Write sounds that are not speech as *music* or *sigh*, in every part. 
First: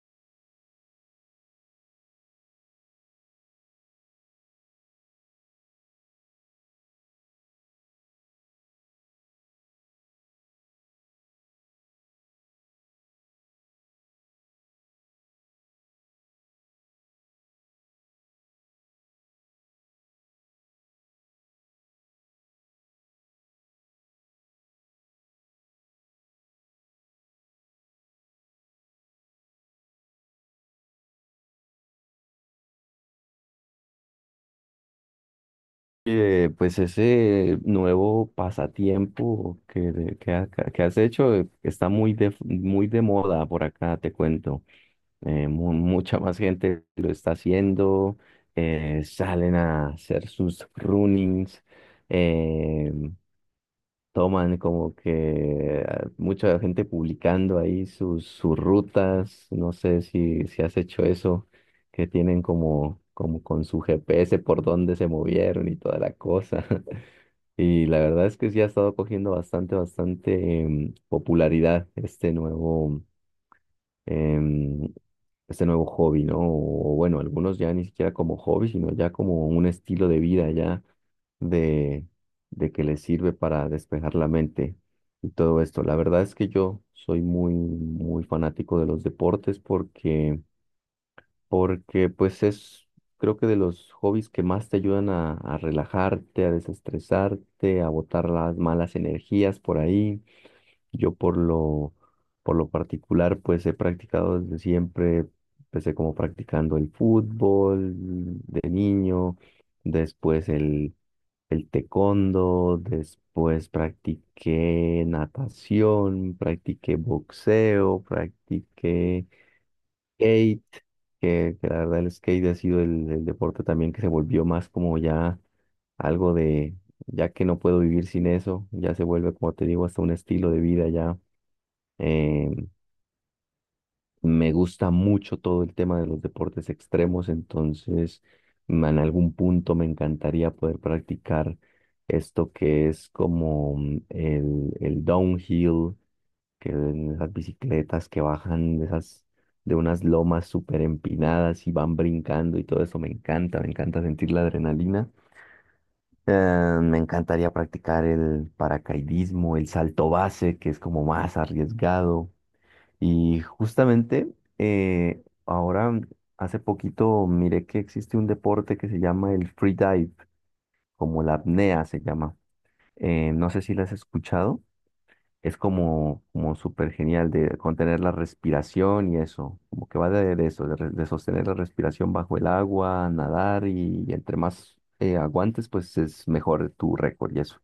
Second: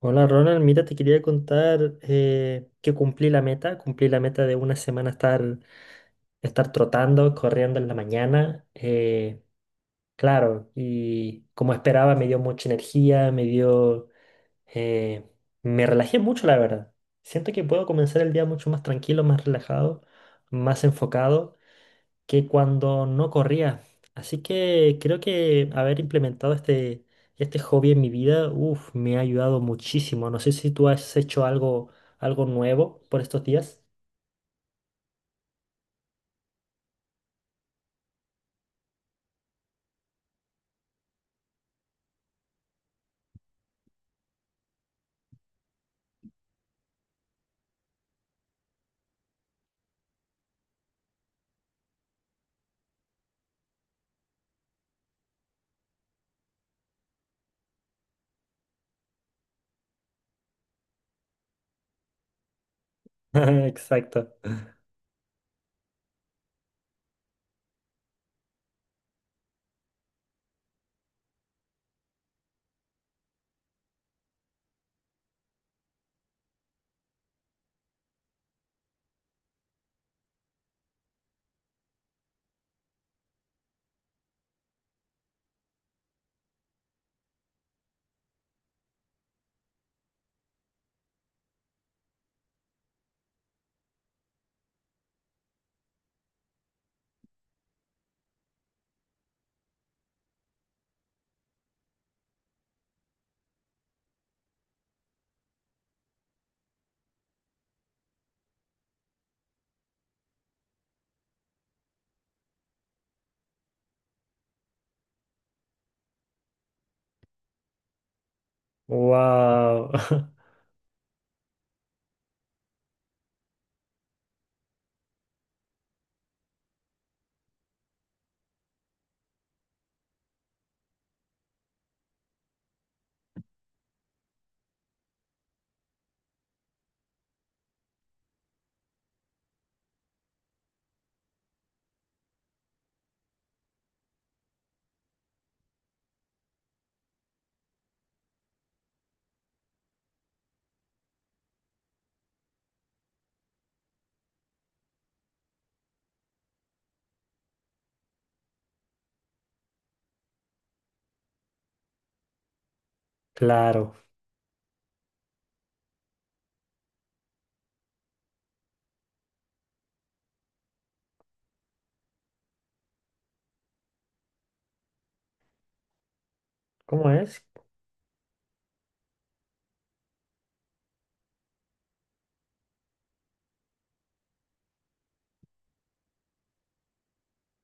Hola Ronald, mira, te quería contar que cumplí la meta de una semana estar trotando, corriendo en la mañana, claro, y como esperaba me dio mucha energía, eh, me relajé mucho la verdad. Siento que puedo comenzar el día mucho más tranquilo, más relajado, más enfocado que cuando no corría. Así que creo que haber implementado este hobby en mi vida, uf, me ha ayudado muchísimo. No sé si tú has hecho algo nuevo por estos días. Pues ese nuevo pasatiempo que has hecho está muy de moda por acá, te cuento. Mucha más gente lo está haciendo, salen a hacer sus runnings, eh, toman como que ah, mucha gente publicando ahí sus, sus rutas. No sé si, si has hecho eso, que tienen como, *laughs* como con su Exacto. GPS por dónde se movieron y toda la cosa. *laughs* Y la verdad es que sí ha estado cogiendo bastante, bastante, popularidad este nuevo, em, este nuevo hobby, ¿no? O bueno, algunos ya ni siquiera como hobby, sino ya como un estilo de vida ya de, de que les sirve para despejar la mente y todo esto. La verdad es que yo soy muy, muy fanático de los deportes porque pues es, creo que de los hobbies que más te ayudan a relajarte, a desestresarte, a botar las malas energías por ahí. Yo por lo particular, pues he practicado desde siempre, empecé como practicando el fútbol de niño, después el taekwondo, después practiqué natación, practiqué boxeo, practiqué Wow. *laughs* skate, que la verdad el skate ha sido el deporte también que se volvió más como ya algo de, ya que no puedo vivir sin eso, ya se vuelve, como te digo, hasta un estilo de vida ya. em, Me gusta mucho todo el tema de los deportes extremos, entonces en algún punto me encantaría poder practicar esto que es como el downhill, que en esas bicicletas que bajan de esas, de unas lomas súper empinadas y van brincando y todo eso me encanta sentir la adrenalina. Me encantaría practicar el paracaidismo, el salto base, que es como más arriesgado. Y Claro. justamente ahora, hace poquito miré que existe un deporte que se llama el free dive, como la apnea se llama. No sé si la has escuchado. Es como, como súper ¿Cómo genial es? de contener la respiración y eso, como que va de eso, de, de sostener la respiración bajo el agua, nadar y, entre más aguantes, pues es mejor tu récord y eso.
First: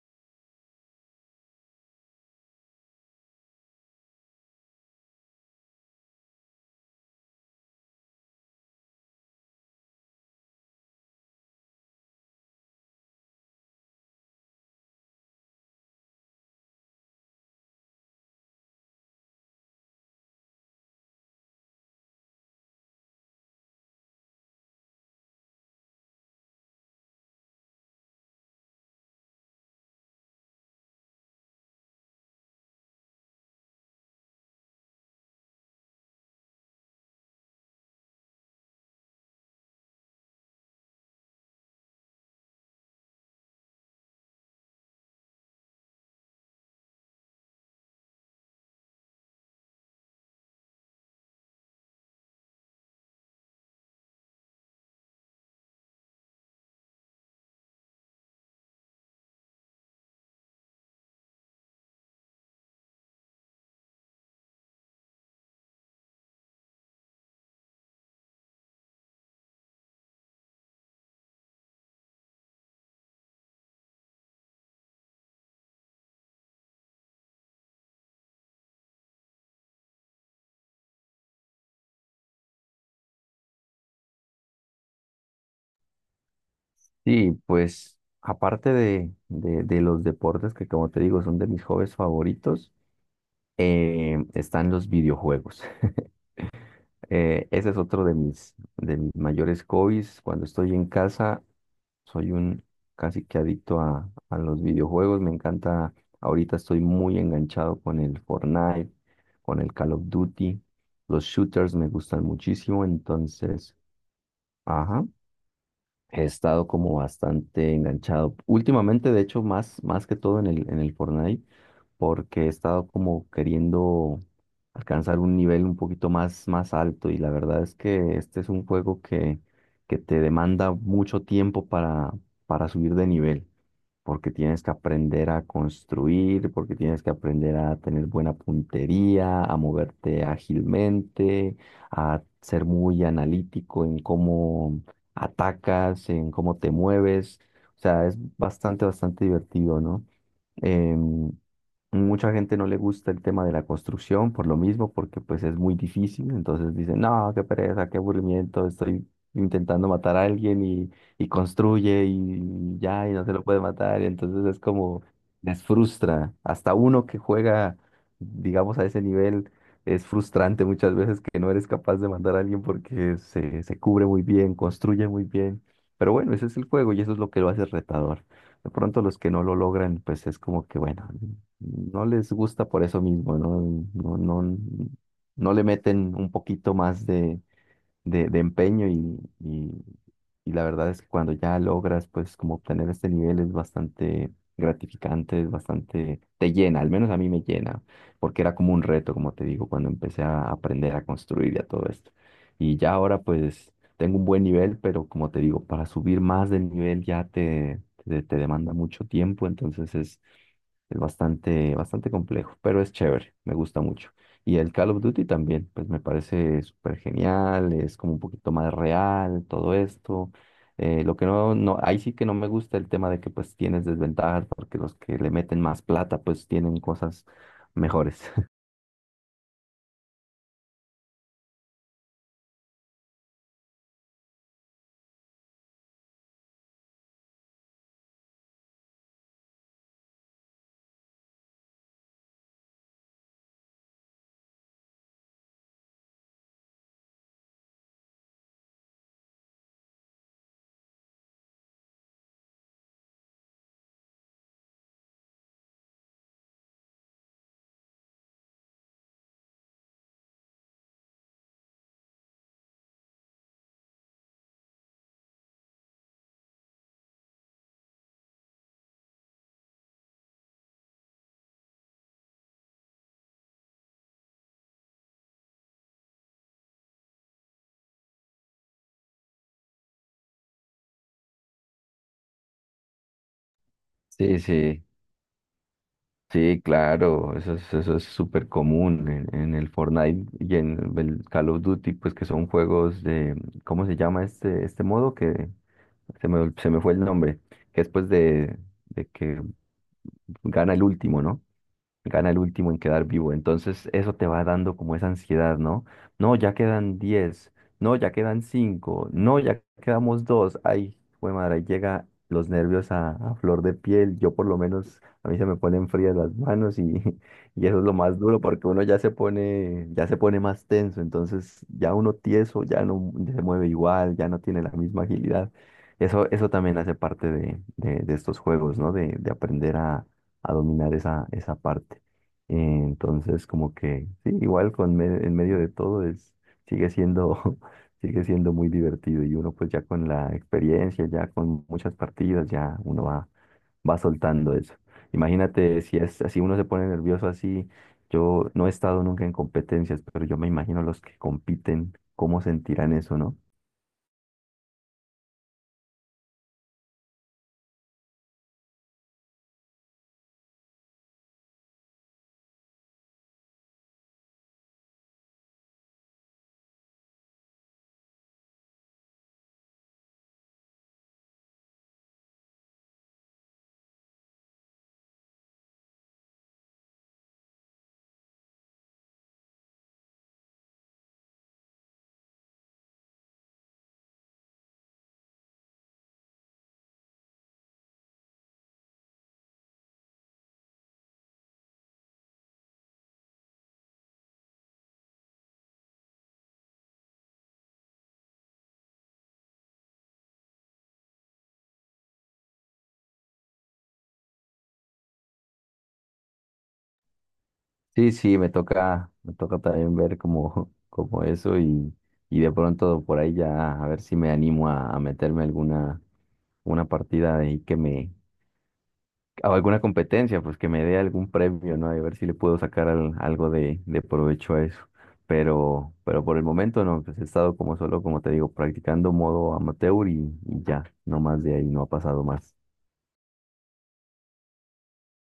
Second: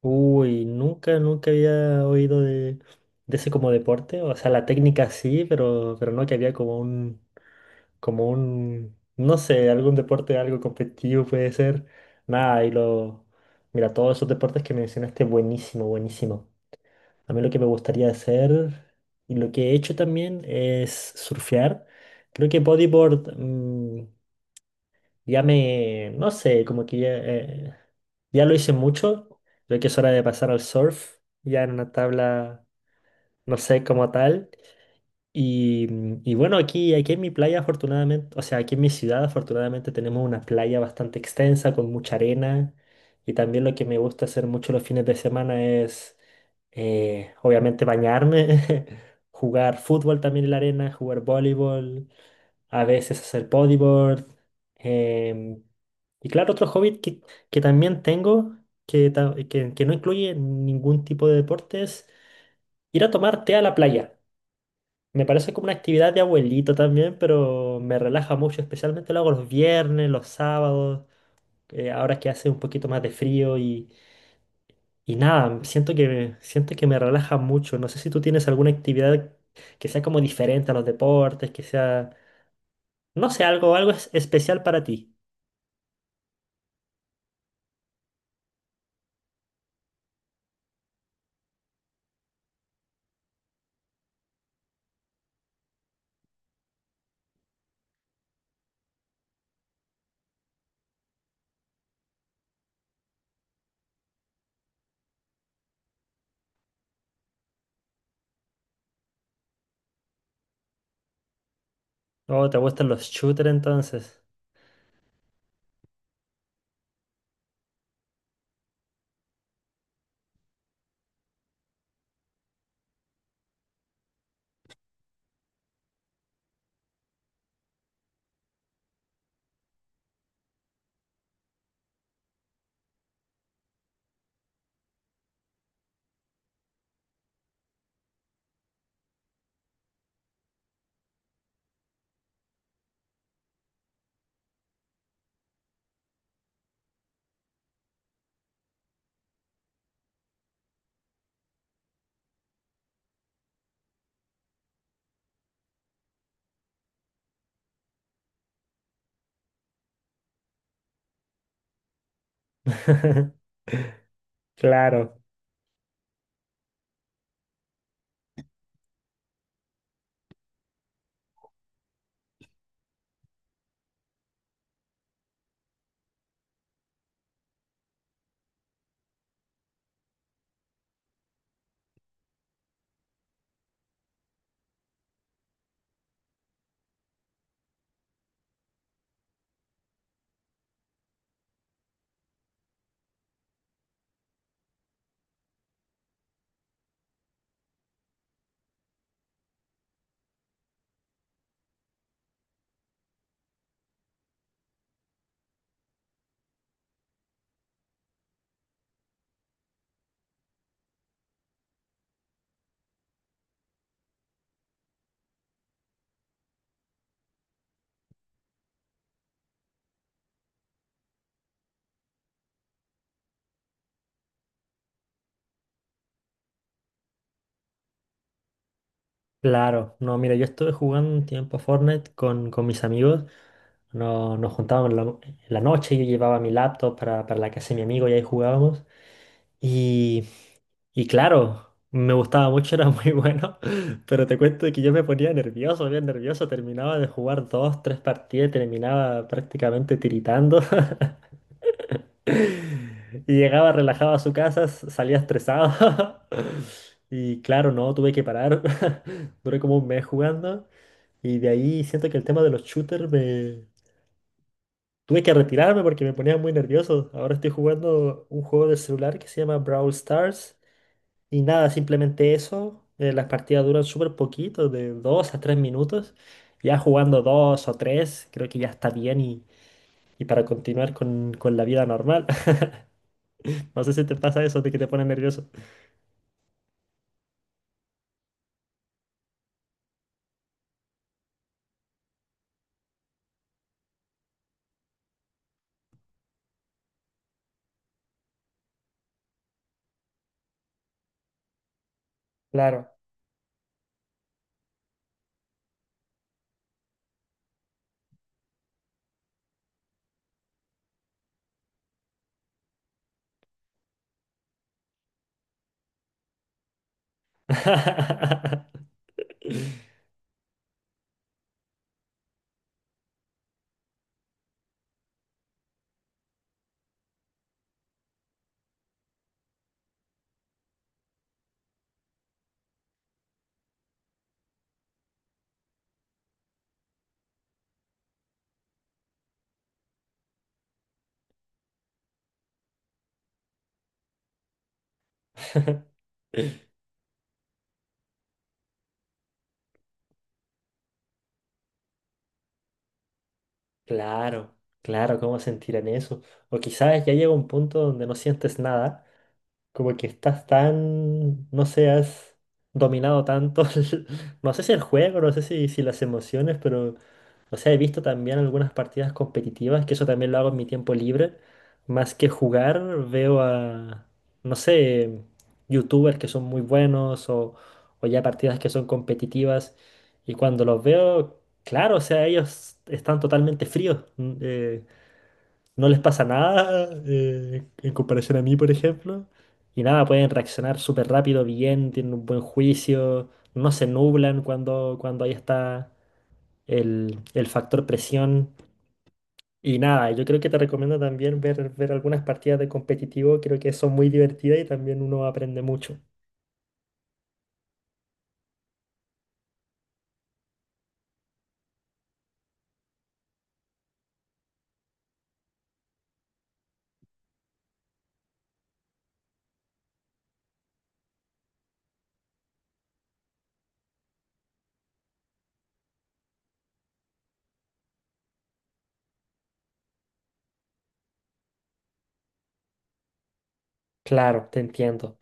Uy, nunca había oído de ese como deporte. O sea, la técnica sí, pero no que había como un no sé, algún deporte, algo competitivo puede ser. Nada, y lo... Mira, todos esos deportes que mencionaste, buenísimo, buenísimo. A mí lo que me gustaría hacer y lo que he hecho también es surfear. Creo que bodyboard no sé, como que ya, ya lo hice mucho. Creo que es hora de pasar al surf, ya en una tabla, no sé, como tal. Y, y bueno, aquí en mi playa, afortunadamente, o sea, aquí en mi ciudad, afortunadamente tenemos una playa bastante extensa con mucha arena. Y también lo que me gusta hacer mucho los fines de semana es, obviamente, bañarme, *laughs* jugar fútbol también en la arena, jugar voleibol, a veces hacer bodyboard. em, y claro, otro hobby que también tengo, que no incluye ningún tipo de deportes: ir a tomar té a la playa. Me parece como una actividad de abuelito también, pero me relaja mucho, especialmente lo hago los viernes, los sábados, ahora que hace un poquito más de frío y nada, siento que me relaja mucho. No sé si tú tienes alguna actividad que sea como diferente a los deportes, que sea, no sé, algo especial para ti. Sí, pues aparte de los deportes que como te digo son de mis hobbies favoritos. Están los videojuegos. *laughs* Ese es otro de mis mayores hobbies. Cuando estoy en casa, soy un casi que adicto a los videojuegos. Me encanta, ahorita estoy muy enganchado con el Fortnite, con el Call of Duty. Los shooters me gustan Oh, ¿te muchísimo, gustan los shooters entonces, entonces? ajá. He estado como bastante enganchado. Últimamente, de hecho, más, más que todo en el Fortnite, porque he estado como queriendo alcanzar un nivel un poquito más, más alto. Y la verdad es que este es un juego que te demanda mucho tiempo para subir de nivel porque tienes que aprender a construir, porque tienes que aprender a tener buena puntería, a moverte ágilmente, a ser muy analítico en cómo atacas, en cómo te mueves. O sea, es bastante, bastante divertido, ¿no? Em, Mucha gente no le gusta el tema de la construcción por lo mismo, porque pues es muy difícil. Entonces dicen, no, qué pereza, qué aburrimiento, estoy intentando matar a alguien y construye y ya, y no se lo *laughs* puede matar, y entonces es como, Claro. les frustra. Hasta uno que juega, digamos, a ese nivel, es frustrante muchas veces que no eres capaz de matar a alguien porque se cubre muy bien, construye muy bien. Pero bueno, ese es el juego y eso es lo que lo hace retador. De pronto los que no lo logran, pues es como que, bueno, no les gusta por eso mismo, ¿no? No, no, no le meten un poquito más de empeño y la verdad es que cuando ya logras pues como obtener este nivel es bastante gratificante, es bastante, te llena, al menos a mí me llena, porque era como un reto, como te digo, cuando empecé a aprender a construir y a todo esto. Y ya ahora pues tengo un buen nivel, pero como te digo, para subir más del nivel ya te demanda mucho tiempo, entonces es bastante, bastante complejo, pero es chévere, me gusta mucho. Y el Call of Duty también, pues me parece súper genial, es como un poquito más real, todo esto. Lo que no, no, ahí sí que no me gusta el tema de que pues tienes desventajas, porque los que le meten más plata pues tienen cosas mejores. *laughs* Claro, no, mira, yo estuve jugando un tiempo Fortnite con mis amigos. Nos juntábamos en en la noche, yo llevaba mi laptop para la casa de mi amigo y ahí jugábamos. Y, y claro, me gustaba mucho, era muy *laughs* bueno, pero te cuento que yo me ponía nervioso, bien nervioso, terminaba de jugar dos, tres partidas, y terminaba prácticamente tiritando. *laughs* Y llegaba relajado a su casa, salía estresado. *laughs* Y claro, no, tuve que parar. *laughs* Duré como un mes jugando. Y de ahí siento que el tema de los shooters me... Tuve que retirarme porque me ponía muy nervioso. Ahora estoy jugando un juego de celular que se llama Brawl Stars. Y nada, simplemente eso. Las partidas duran súper poquito, de 2 a 3 minutos. Ya jugando 2 o 3 creo que ya está bien y para continuar con la vida normal. *laughs* No sé si te Sí, pasa eso de que sí, te pone nervioso. sí, claro, eso es súper común en el Fortnite y en el Call of Duty, pues que son juegos de, ¿cómo se llama este, este modo? Que se me fue el nombre, que después de que gana el último, ¿no? Gana el último en Claro. quedar vivo. Entonces eso te va dando como esa ansiedad, ¿no? No, ya quedan diez, no, ya quedan cinco, no, ya quedamos dos. Ay, fue madre, ahí llega los nervios a flor de piel. Yo por lo menos, a mí se me ponen frías las manos y, *laughs* y eso es lo más duro porque uno *laughs* ya se pone más tenso. Entonces ya uno tieso, ya no se mueve igual, ya no tiene la misma agilidad. Eso también hace parte de estos juegos, ¿no? De aprender a dominar esa, esa parte. Eh, Entonces, como que, sí, igual en medio de todo es, sigue siendo, *laughs* sigue siendo muy divertido y uno pues ya con la experiencia, ya con muchas partidas, ya uno va, va soltando eso. Imagínate si es así, uno se pone nervioso así. Yo no he estado nunca en competencias, pero yo me imagino los que compiten, cómo sentirán eso, ¿no? Claro, claro, ¿cómo sentirán eso? O quizás ya llega un punto donde no sientes nada. Como que estás tan, no sé, has dominado tanto, *laughs* no sé si el juego, no sé si las emociones, pero, o sea, he visto también algunas partidas competitivas, que eso también lo hago en mi tiempo libre. Más que jugar, veo a, no sé, youtubers que son muy buenos o ya partidas que son competitivas. Y cuando los veo, claro, o sea, ellos están totalmente fríos, no les pasa nada, en comparación a mí, por ejemplo. Y nada, pueden reaccionar súper rápido, bien, tienen un buen juicio, no se nublan cuando ahí está el factor presión. Y nada, yo creo que te recomiendo también ver algunas partidas de competitivo, creo que son muy divertidas y también uno aprende mucho. Sí, sí, me toca también ver como, *laughs* como eso y de pronto por ahí ya a ver si me animo a meterme alguna una partida ahí que me, o alguna competencia, pues que me dé algún premio, ¿no? Y a ver si le puedo sacar algo de provecho a eso. Pero por el momento no, pues he estado como solo, como te digo, practicando modo amateur y ya, no más de ahí, no ha pasado más. Claro, te entiendo.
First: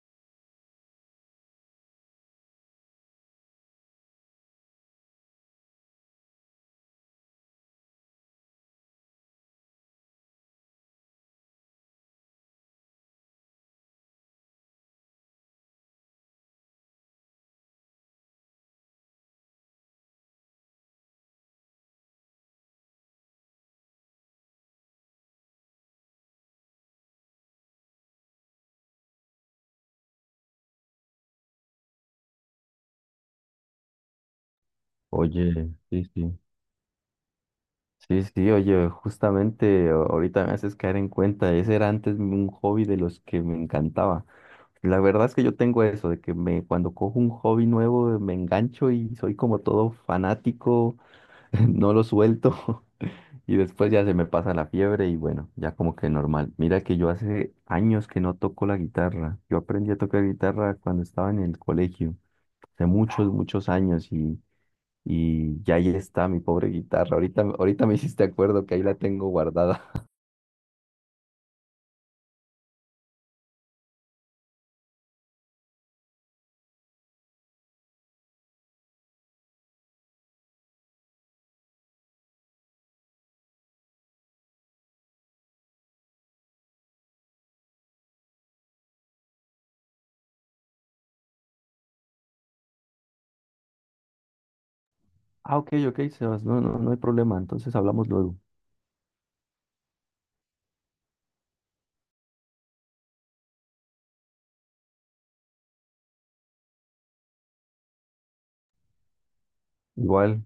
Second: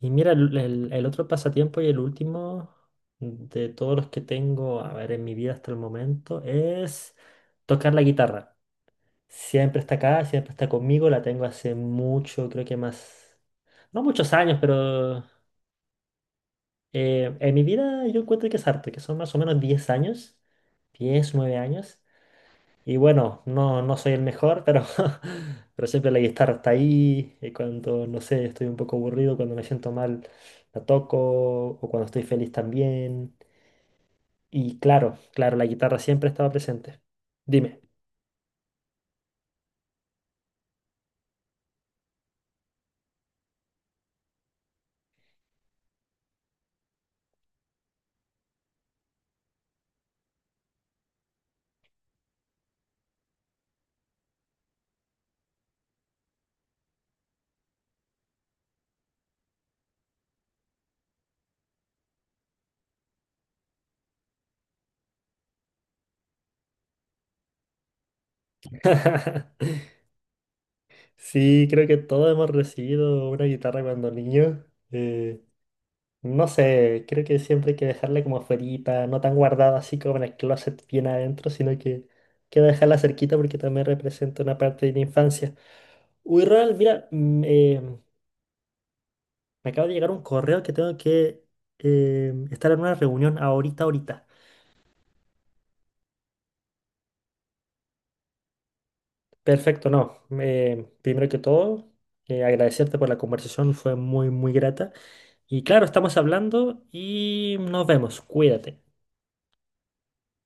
Y mira, el el otro pasatiempo y el último de todos los que tengo, a ver, en mi vida hasta el momento es tocar la guitarra. Siempre está acá, siempre está conmigo, la tengo hace mucho, creo que más, no muchos años, pero en mi vida yo encuentro que es harto, que son más o menos 10 años, 10, 9 años. Y bueno, no soy el mejor, pero, *laughs* pero siempre la guitarra está ahí, y cuando, no sé, estoy un poco aburrido, cuando me siento mal, la toco, o cuando estoy feliz también. Y claro, la Oye, guitarra sí, siempre sí. estaba presente. Dime. Sí, sí, oye, justamente ahorita me haces caer en cuenta, ese era antes un hobby de los que me encantaba. La verdad es que yo tengo eso, de que me, cuando cojo un hobby nuevo me engancho y soy como todo fanático, *laughs* no lo suelto *laughs* y después ya se me pasa la fiebre y bueno, ya como que normal. Mira que yo hace años que no toco la guitarra. Yo aprendí a tocar guitarra cuando estaba en el colegio, hace muchos, muchos años y ya ahí está mi pobre guitarra. Ahorita, ahorita me hiciste acuerdo que ahí la tengo *laughs* guardada. *laughs* Sí, creo que todos hemos recibido una guitarra cuando niños. eh, no sé, creo que siempre hay que dejarla como afuerita, no tan guardada así como en el closet bien adentro, sino que dejarla cerquita porque también representa una parte de la infancia. Uy, Ronald, mira, me acaba de llegar un correo que tengo que estar en una reunión ahorita. Ah, ok, ok, Sebas, no, no, no hay problema. Entonces hablamos luego. Perfecto, no. Primero que todo, agradecerte por la conversación, fue muy, muy grata. Y claro, estamos hablando y nos vemos. Cuídate. Igual,